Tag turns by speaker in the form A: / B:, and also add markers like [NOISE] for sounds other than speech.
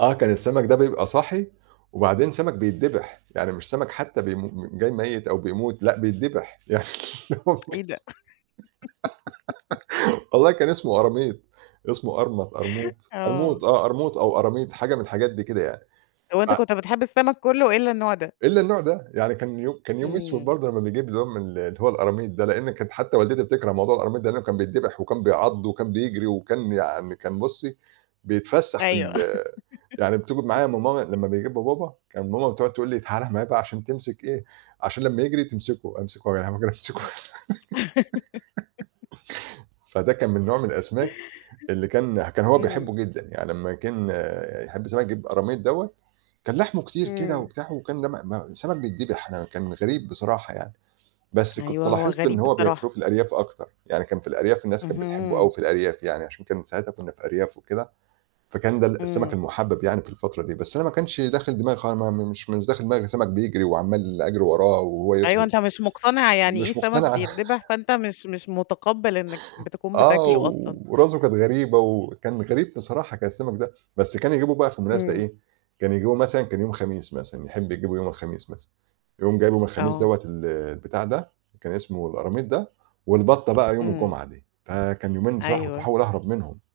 A: آه، كان السَمَك ده بيبقى صاحي، وبعدين سَمَك بيتدّبح، يعني مش سَمَك حتّى بيم م جاي ميِّت أو بيموت، لأ بيتدّبح. يعني آه والله
B: [TSK] إيه ده؟ [GIGGLES]
A: [GIGGLES] والله كان اسمه قراميط، اسمه قرمَط، قرموط، قرموط
B: آه.
A: آه، قرموط أو قراميط، حاجة من الحاجات دي كده يعني. ف
B: وأنت كنت بتحب السَمَك كُلّه إلّا النوع ده.
A: إلّا النوع ده، يعني كان يو كان أيوم أسود
B: إمم.
A: برضه لمّا نيجيب اللي هو من ال اللي هو القراميط ده لإن كانت حتّى والدتي بتكره موضوع القراميط ده لإنه كان بيتدّبح، وكان بيعَض وكان بيجري وكان يعني كان بُصّي، بيتفسّح في
B: أيوه.
A: ال يعني [UNINTELLIGIBLE] معايا ما ماما
B: [GIGGLES]
A: لمّا بيجيبه بابا، كان ماما بتقعُد تقول لي: "تعالَ معايا بقى عشان تمسك إيه، عشان لمّا يجري تمسكه." أمسكه [UNINTELLIGIBLE] أمسكه.
B: [LAUGHS]
A: [GIGGLES] فده كان من نوع من الأسماك اللي كان كان هو
B: إمم.
A: بيحبّه جدًا، يعني لمّا كان يحب سَمَك يجيب قراميط دوّة، كان لحمه كتير كده
B: إمم.
A: وبتاع وكان لم ما سَمَك بيتدبح أنا كان غريب بصراحة يعني، بس كنت
B: أيوه هو
A: لاحظت إن
B: غريب
A: هو بياكلوه
B: بصراحة.
A: في الأرياف أكتر، يعني كان في الأرياف الناس كان بتحبّه أوي
B: اهم.
A: في الأرياف يعني عشان كان ساعتها كُنّا في أرياف وكده، فكان ده ال السَمَك
B: إمم
A: المُحبَّب يعني في الفترة دي، بس أنا ما كانش داخل دماغي خ ما ما مش مش داخل دماغي السَمَك بيجري وعَمّال أجري وراه وهو
B: أيوه
A: يطهو
B: أنت مش مقتنع يعني إيه
A: مش
B: سمك
A: مقتنع أنا.
B: بيتدبِح،
A: [CHUCKLES]
B: فأنت مش مش متقبل إنك بتكون
A: آه،
B: بتاكله أصلًا.
A: وراسه كانت غريبة وكان غريب بصراحة، كان السَمَك ده، بس كان يجيبه بقى في مناسبة
B: إمم.
A: إيه، كان يجيبه مثلًا كان يوم خميس مثلًا يحب يجيبه يوم الخميس مثلًا، يقوم جايبه من الخميس
B: آه.
A: دوّة ال البتاع ده كان اسمه الأراميط ده، والبَطّة بقى يوم
B: إمم.
A: الجمعة دي، فكان يومين بصراحة كنت
B: أيوه.
A: باحاول أهرب منهم.